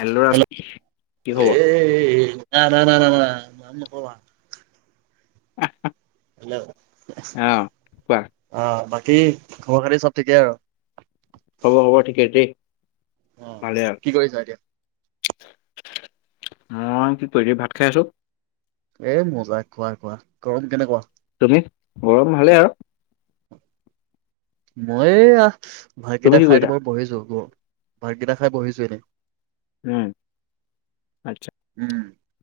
Hello Raj কি খবৰ? এই না না না না না নাম নকবা অ অ হেল্লো কোৱা অ কি খবৰ খাতি চব ঠিকে আৰু হ'ব-হ'ব ঠিকে দ অ কি কৰিছা এতিয়া? মই কি কৰিল ভাত খাই আছো। এ মজা খোৱা খোৱো, গৰম কেনেকুৱা? তুমি গৰম ভালেই আৰু মই এয়া তুমি ভাতকেইটা কি খাই কৰিছা? মই বহিছো গ ভাত কেইটা খাই বহিছো এনেই। উম আচ্ছা উম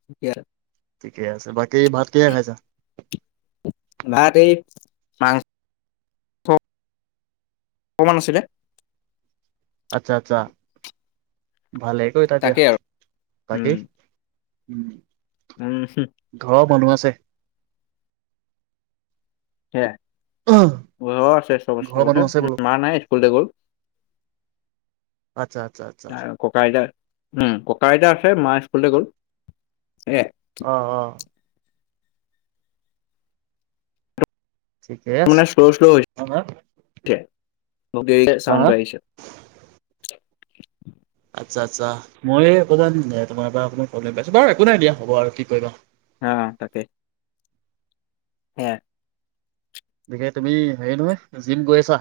ঠিকে আছে। ঠিকে আছে বাকী ভাত কিহে খাইছা। ভাত এই মা অকমান আছিলে। আচ্ছা-আচ্ছা। ভালে কতা দিয়া তাকেই আৰু বাকী। উম [unintelligible] উম ঘৰৰ মানুহ আছে সে আহ, ঘৰৰ মানুহ [unintelligible] আছে বোলো মা নাই স্কুললৈ গ'ল। আচ্ছা আচ্ছা আচ্ছা [unintelligible] ককা আইতা উম, ককা আইতা আছে, মা স্কুললৈ গ'ল। এ অ, অ। ঠিকে আছে হা হা [unintelligible] হা হা? চাউন্ডটো আহিছে। আচ্ছা আচ্ছা, মই অকমান তোমাৰ পৰা অকমান প্ৰব্লেম পাইছো বাৰু একো নাই দিয়া হ'ব আৰু কি কৰিবা। হা তাকেই। [unintelligible] [unintelligible] তুমি হেৰি নহয়, জিম গৈ আছা?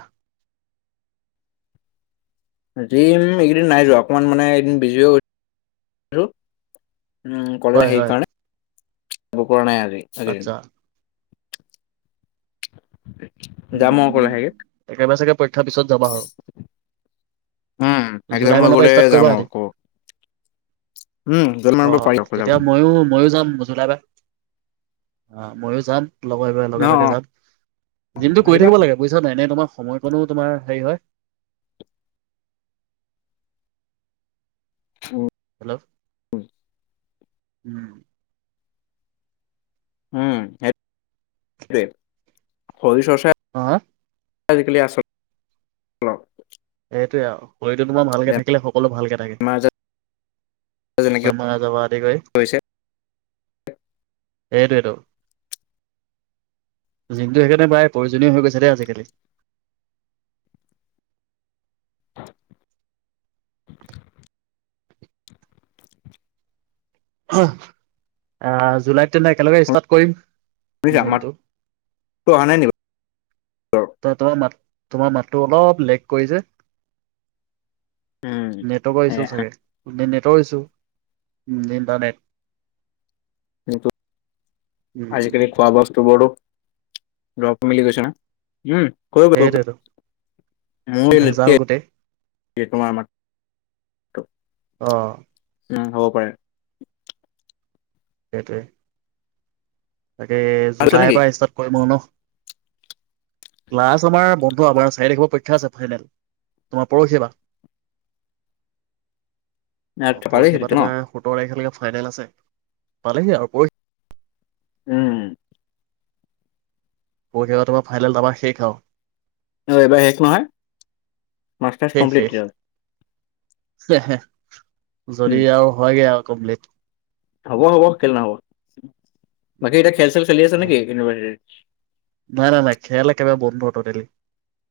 জিম, এইকেইদিন নাই যোৱা অকমান মানে এদিন বিজি হৈ গৈ উম, হয় [unintelligible] সেই হয় কাৰণে [unintelligible] কৰা নাই আৰ আচ্ছা [unintelligible] উম। যাম অকলে উম। [unintelligible] একেবাৰে চাগে পৰীক্ষাৰ পিছত যাবা আৰু। উম, একদম জুলাই হৈ মানৰ পৰা গ'লে ষ্টাৰ্ট যাম কৰিবা আৰু সিহঁতি কব অ, যাব। তেতিয়া ময়ো ময়ো যাম [unintelligible] অ, ময়ো যাম। [unintelligible] লগে অ ভাগে অ যাম, জিমটো কৰি আহিবা থাকিব লাগে বুজিছা নে নাই এনেই তোমাৰ সময়কণ তোমাৰ হেৰি হয়। হেল্ল' [unintelligible] উম। উম, [unintelligible] শৰীৰৰ চৰ্চা অ হা, আজিকালি আচল ল সেইটোৱে আৰু। শৰীৰটো তোমাৰ ভালকে থাকিলে সকলো ভালকে থাকে। বেমাৰ আজাৰ যেনেকে বেমাৰ আজাৰ হোৱাৰ আদি কৰি। হৈছে সেইটোৱেইটো। জিমটো সেইকাৰণে প্ৰায় প্ৰয়োজনীয় হৈ গৈছে দেই আজিকালি। [unintelligible] আহ জুলাইত তেনে একেলগে ষ্টাৰ্ট কৰিম। [unintelligible] মাত জিমটো টো অহা নাই নি বা ত-ত মাত তোমাৰ মাতটো অলপ লেক কৰিছে। উম নেটৱৰ্কৰ এ ইছু চাগে, নে-নেট আঁতৰিছো উম, ইণ্টাৰনেট কিন্তু উম, আজিকালি খোৱা বস্তু বোৰতো [unintelligible] মিলি গৈছে ন? উম, সেইটোৱেতো ভেজাল গোটেই [unintelligible] অ উম, হ'ব পাৰে। সেইটোৱে। তাকে পাইছা জুলাইৰ নেকি পৰা ষ্টাৰ্ট কৰিম আৰু ন'। লাষ্ট আমাৰ বন্ধু আমাৰ চাৰি লখিব পৰীক্ষা আছে ফাইনেল তোমাৰ পৰহি বা অ', পালিহি পৰহি বা তেতিয়া ন তোমাৰ সোতৰ তাৰিখলৈকে ফাইনেল আছে পালেহি আৰু পৰি উম। পক্ষা তোমাৰ ফাইনেল ত আমাৰ শেষ আওঁ। অ', এবাৰ শেষ নহয় মাষ্টাৰ্চ শেষ কমপ্লিট। শেষ উম যদি আৰু হয়গে আৰু কম্পলিট। হ'ব হ'ব কেলে নহ'ব। বাকী এতিয়া খেল চেল চলি আছে নেকি ইউনিভাৰ্চিটিৰ? নাই, নাই, নাই, খেল একেবাৰে বন্ধু হ'ত দেলি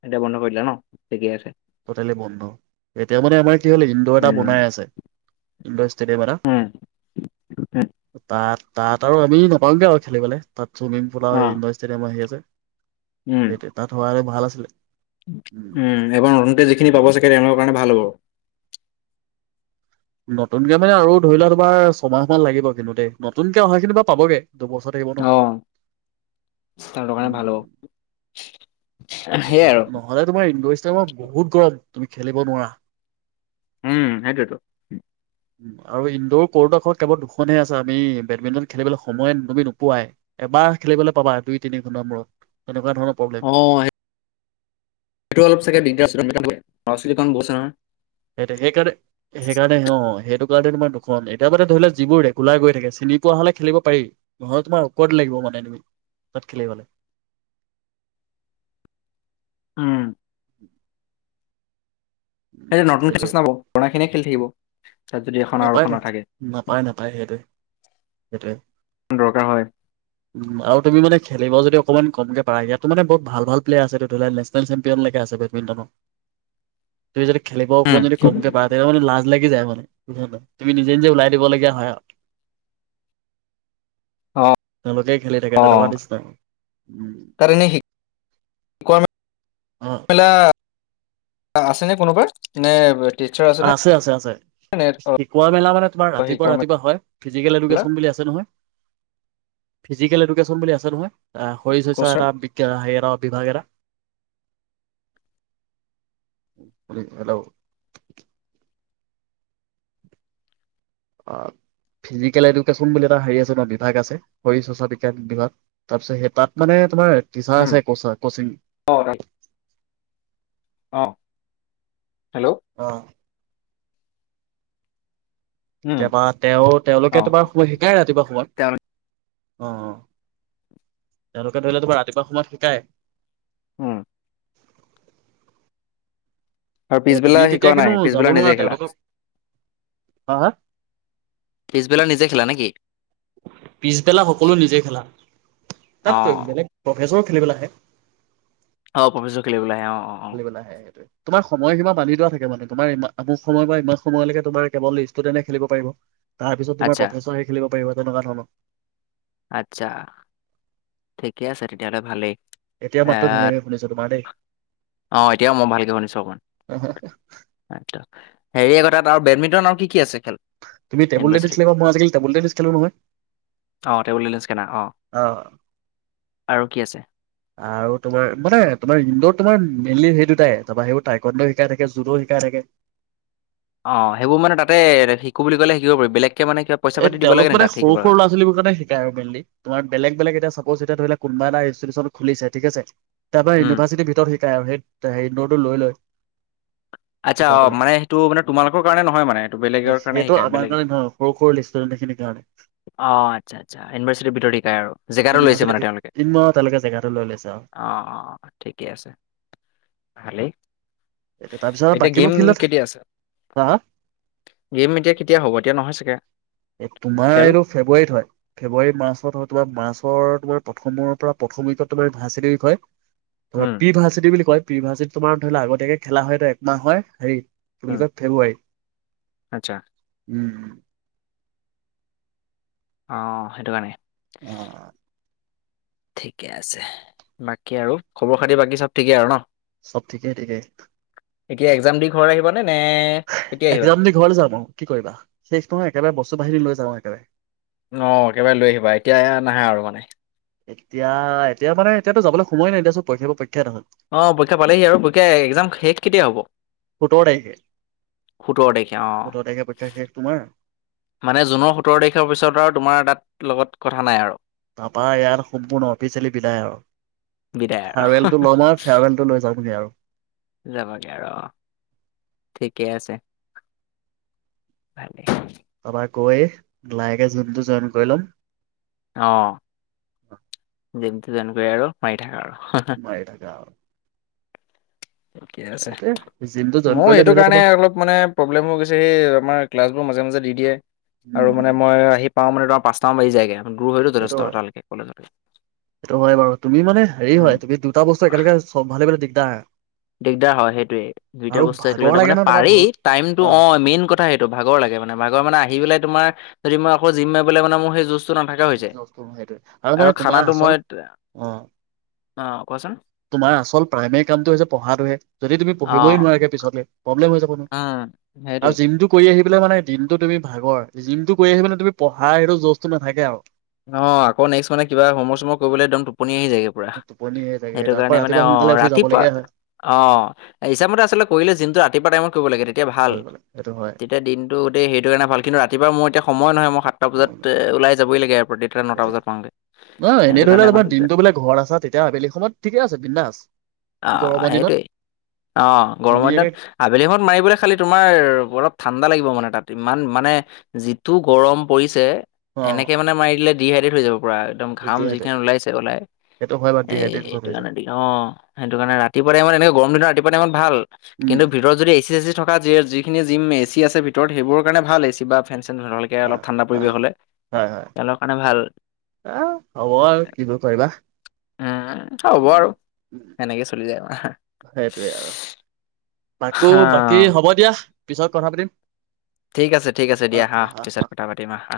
এতিয়া বন্ধ কৰিলা ন' ঠিকে আছে। টোটেলি বন্ধ, এতিয়া মানে আমাৰ তেতি হ'লে ইনডৰ এটা উম বনাই আছে ইনডৰ ষ্টেডিয়াম এটা উম উম তাত তাত আৰু আমি নাপাওঁগে আৰু খেলিবলৈ তাত চুমিং পুল অ আৰু ইণ্ডৰ ষ্টেডিয়াম আহি আছে। উম সেইটোৱে তাত হোৱা হ'লে ভাল আছিলে উম, [unintelligible] যিখিনি পাব চাগে তেওঁলোকৰ কাৰণে ভাল হ'ব। নতুনকে মানে আৰু ধৰি লোৱা তোমাৰ ছমাহ মান লাগিব কিন্তু দেই নতুনকে অহাখিনি বাৰু পাবগে দুবছৰ থাকিব ন। অহ, তাহঁতৰ কাৰণে ভাল উম, হ'ব। সেইটোৱে সেইয়াই আৰু নহ'লে তোমাৰ [unintelligible] বহুত গৰম। তুমি খেলিব নোৱাৰা। উম হেইটোতো উ আৰু ইনডোৰ ক'ৰ্ডোখ কেৱল দুখনহে আছে আমি বেডমিন্টন খেলিবলৈ সময় ন নুমি নোপোৱাই এবাৰ খেলিবলৈ পাবা দুই তিনি ঘণ্টাাৰ মূৰত তেনেকুৱা ধৰণৰ প্ৰব্লেম অ সেইটো অলপ চাগে দিগদাৰৰাস্ীকণ বছে নহয় সেই সেইকাৰণে সেইকাৰণে অ সেইটো তোমাৰ দুখন এতিয়া মাে ধৰি ললে যিবোৰ ৰেগুলাৰ গৈ থাকে চিনি পোৱা হ'লে খেলিব পাৰি ন তোমাৰ ঔকৰত লাগিব মানে তুমি তাত খেলিবলৈ উম উম সেইটো নতুন এইটোৱে াবনা খিনিয় খেলি থাকিব তাত যদি এখন আৰু নাপায় এখন ন নাথাকে নাপায় নাপায় সেইটোৱে সেইটোৱে দৰকাৰ হয় উম আৰু তুমি মানে খেলিবা যদি অকণমান কমকৈ পাৰ ইয়াতো মানে বহুত ভাল প্লেয়াৰ আছেতি ধৰি ললে নেনেল চেম্পিয়নলৈকে আছে বেডমিণ্টনৰ তুমিদি খেলিব উম অকমান যদি কমকে বাা তেয়া মানো লকে যায় মানে বুা নাই তুমি নিজে নিজে ওলাই দিব লগগীয়া হয় আৰু অ তেওঁলোকেই খেলি থাকে অ তেনেকুৱা দিছ নাই উ তাত এনেই আহ আছে ন কোনোবাৰ নে টিচাৰ আছেনে আছে আছে আছে নে শিকোৱা মেলা মানে তোমাৰ ৰাতিপুৱা শিকোৱা ৰাতিপুৱা হয় ফিজিকেল মেলা এডুকেন বুলি আছে নহয় ফিজিকেল এডুকেচন বুলি আছে নহয় এ শ চচ্য কচাৰ এটা বি্ঞ হেত বিভাগ হেল্ল' অ ফিজিকেল এডুকেশ্যন বুলি এটা হে আছে বিভাগ আছে শৰ চৰ্চা বিজ্ঞান বিভাগ তাৰপিছত সেই তাত মানে তোমাৰ কি চা উম আছে কচা কচিং অ হেল্ল' অ উম মাৰ তেওঁ অ তেওঁলোকে তোমাৰ শিকাই ৰাতিপুৱা সোমত অ তেওঁলোকে ধৰি লো বাাৰ ৰাতিপুৱা সময়ত শিকায় উম আৰু এ পিছবেলা তুমি শিকোৱা তেতিয়া নাই কিন্তু যাব পিছবেলা নিজে নোৱাৰা খেলা তেওঁলোকক হা হা পিছবেলা নিজে খেলা নেকি পিছবেলা সকলো নিজে খেলা অ তাত তই বেলেগ প্ৰফেচন এেবেল আহ অ প্ৰফিচ খেলিবলৈ আহ অ অ অ খালিিবেলা হে সেইটোৱে তোমাৰয় সীম বান্ধি যোৱা থাকে মানে তোমাৰ ই আমুক সময় বা ইমান সময়লৈকে তোমাৰ কেৱল ষ্টুডেণ্টে খেলিব পাৰিব তাৰ পিছতোমাৰ আচ্ছা প্ৰফেচৰে খেলিব পাৰিব ধন্যবাদ শন আচ্ছা ঠিকে আছে তেতিয়াহ'লে ভালেই। এতিয়া এ মাতটো ধুনীয়াকে শুনিছো তোমাৰ দেই অ এতিয়াও মই ভালকে বননিছো অকমান আচ্ছা। হেৰি আকৌ তাত আৰু বেডমিণ্টন আৰু কি কি আছে খেল। তুমি টেবুল টেনিছ ইউনিভাৰ্চিটিত খেলিবা মই আজি কালি টেবুল টেনিছ খেলো নহয় অ টেবুল টেনিছ খেলা অ। আৰু কি আছে আৰু তোমাৰ মানে তোমাৰ ইন্দ্ৰ। তোমাৰ মেইনলি সেই দুটাই তাৰপৰা সেইবোৰ টাইকণ্ডও শিকাই থাকে জুডোও শিকাই থাকে। অ সেইবোৰ মানে তাতে শিকো বুলি ক'লে শিকিব পাৰি বেলেগ। এ তেওঁলোক মানে সৰু সৰু ল'ৰা ছোৱালীবোৰ কাৰণে শিকায় আৰু মেইনলি তোমাৰ বেলেগ বেলেগ এতিয়া চাপজ এতিয়া ধৰি। কোনোব এটা ইঞ্চটিটিউচন খুলিছে ঠিক আছে। তাৰ পৰা উম ইউনিভাৰ্চিটি ভিতৰত। সেই হে নটো লৈ লয়। আচ্ছা শিকাই অ পেলাই মানে সেইটো মানে তোমালোকৰ কাৰণে নহয়। মানে এইটো বেলেগৰ কাৰণে সেইটো শিকায় আমাৰ বেলেগে। কাৰণে নহয় সৰু সৰু ৰেষ্টুৰেণ্ট খিনিৰ কাৰণে অ আচ্ছা আচ্ছা ইউনিভাৰ্চিটিৰ ভিতৰত শিকাই আৰু জেগাটো লৈছে। ইউনিভাৰ্চিটিৰ মানে তেওঁলোকে ভিতৰত তিনমাহ তালৈকে জেগাটো লৈ লৈছে আৰু অ অ ঠিকে আছে ভাল। [unintelligible] এইটো তাৰপিছত। বাকীবোৰ গেম ফিল্ডত কেতিয়া আছে। চা গেম এতিয়া কেতিয়া হ'ব এতিয়া নহয়। তাকে। এ তোমাৰ এইটো ফেব্ৰুৱাৰীত হয়। ফেব্ৰুৱাৰী মাৰ্চত হয়তোবা মাৰ্চত। তোমাৰ প্ৰথমৰ পৰা প্ৰথম উইকত তোমাৰ ভাৰ্চিটি উইক হয়। তোমাৰ উম পি ভাৰ্চিটি বুলি কয়। প্ৰি ভাৰ্চিটি তোমাৰ ধৰি লোৱা আগতীয়াকে খেলা হয়। এইটো একমাহ হয় হেৰি। উম বুলি কয় ফেব্ৰুৱাৰী আচ্ছা উম। অ সেইটো কাৰণে। অহ। ঠিকে আছে বাকী আৰু খবৰ খাতি বাকী চব ঠিকে আৰু ন চব ঠিকেই ঠিকেই। এতিয়া একজাম দি ঘৰ আহিবানে। একজাম দি ঘৰলৈ যাম। আৰু কি কৰিবা শেষ নহয় একেবাৰে বস্তু বাহানি লৈ য। যাম আও একেবাৰে। অ একেবাৰে লৈ আহিবা এতিয়া নাহা আৰু মানে। এতিয়া এতিয়া মানে এতিয়াতো যাবলৈ সময় নাই এতিয়া চোন পৰীক্ষাবোৰ প। অ পৰীক্ষা পালেহি আৰু পৰীক্ষা একজাম শেষ কেতিয়া হ'ব সোতৰ তাৰিখে সোতৰ তাৰিখে অ। সোতৰ তাৰিখে পৰীক্ষা শেষ তোমাৰ মানে জুনৰ সোতৰ তাৰিখৰ পিছত আৰু তোমাৰ তাত লগত কথা নাই আৰু। তাপা ইয়াত সম্পূৰ্ণ অফিচিয়েলি বিদায় আৰু বিদায় ফেয়াৰৱেল আৰু টো লম আৰু ফেয়াৰৱেল টো লৈ যামগৈ আৰু। যাবাগে আৰু অ', ঠিকেই আছে ভালেই। তাপৰা গৈয়ে লাহেকে জিমটো জইন কৰি ল'ম। অ'। তেন্ত তেনেকৈ আৰু মাৰি থাকা আৰু। মাৰি থাকা আও। ঠিকে আছে, জিমটো জইন মোৰ কৰিলে এইটো ধৰি লোৱা কাৰণে তোমাৰ অলপ মানে প্ৰব্লেম হৈ গৈছে এই আমাৰ ক্লাছ মাজে, মাজে দি দিয়ে আৰু উম মানে মই আহি পাঁও মানে তোমাৰ পাঁচটা মান বাজি যাইগে। দূৰ হয়তো, সেইটো যথেষ্ট হয় তালেকে কলেজলে সেইটো হয় বাৰু, তুমি মানে হেৰি হয় তুমি দুটা বস্তু একেলগে চম্ভালিব দিগদাৰ। দিগদাৰ হয় সেইটোৱে, দুইটা আৰু বস্তু ভাগৰ একেলগতে লাগে মানে ন তোমাৰ পাৰি বহুত টাইমটো, অ', মেইন কথা সেইটো ভাগৰ লাগে মানে ভাগৰ মানে আহি পেলাই তোমাৰ যদি মই আকৌ জিম মাৰিব মানে মোৰ সেই যুচ [inaudible] সেইটোৱে আৰু মানে তোমাৰ খানাটো আচল, মই অ', অ', কোৱাচোন তোমাৰ আচল প্ৰাইমেৰী কামটো হৈছে পঢ়াত [unintelligible] যদি তুমি অ'। পঢ়িবই নোৱাৰাগে পিছলে প্ৰব্লেম হৈ যাব উম, নহয় আৰু সেইটোৱে। জিমটো কৰি আহি [unintelligible] মানে দিনটো তুমি ভাগৰ, জিমটো কৰি আহি মানে তুমি পঢ়া সেইটো জচটো নাথাকে আৰু অ', আকৌ নেক্স মানে কিবা হোমৱৰ্ক সমৱৰ্ক কৰিবলৈ একদম টোপনি আহি যায়গে পুৰা, টোপনি হৈ থাকে সেইটো আকৌ কাৰণে মানে ৰাতিপুৱা অ', সোনকালে উঠি ৰাতিপুৱা যাবলগীয়া হয় অ', ইচ্ছামতে আচলতে কৰিলে জিমটো ৰাতিপুৱা টাইমত কৰিব লাগে তেত তিয়া ভাল, কৰিবলৈ সেইটো হয়। তেতিয়া দিনতটো গোটেই সেইটো কাৰণে ভাল কিন্তু ৰাতিপুৱা মোৰ এতিয়া সময় নহয় মই সাতটা বজাত ওলাই যাবই লাগে এ [unintelligible] নটা সেইটোৱে বজাত পাওঁগে নহয় সেইটো এনেই ধৰি কাৰণে লোৱা অকন তোমাৰ দিগদাৰ দিনটো বোলে ঘৰত আছা তেতিয়া আবেলি সময়ত ঠিকে আছে বিন্দাছ। অহ, গৰমৰ দিনত সেইটোৱেই, অ', গৰমৰ দিনত ধুনীয়াকে আবেলি সময়ত মাৰিবলৈ খালি তোমাৰ অলপ ঠাণ্ডা লাগিব মানে তাত ইমান মানে যিটো গৰম পৰিছে অ এনেকে মানে মাৰি লে ডিহাইড্ৰেত হৈ যাব। পুৰা একদম ঘাম যিখনি ডিহাইড্ৰেট ওলাইছে-ওলাই। সেইটো হয় বাৰু এই ডিহাইড্ৰেট এইটো হৈ যায় কাৰণে দিগ, অ', সেইটো কাৰণে ৰাতিপুৱা টাইমত ইনা গৰম দিনত ৰাতিপুৱা টাইমত ভাল, উম কিন্তু ভিতৰত যদি এচি চেচি থকা যি-যিখিনি জিম এ চি আছে ভিতৰত সেইবোৰৰ কাৰণে ভাল এচি বা ফেন চেন এনেকে অলপ হয় ঠাণ্ডা পৰিৱেশ হয় হ'লে। মানে ভাল অহ, হ'ব আৰু কিনো কৰিবা, উম, হ'ব আৰু সেনেকে চলি যায় আমাৰ। সেইটোৱে আৰু। আকৌ হা বাকী হ'ব দিয়া। পিছত কথা পাতিম ঠিক আছে-ঠিক আছে অ দিয়া, হা অ অ পিছত কথা পাতিম হা-হা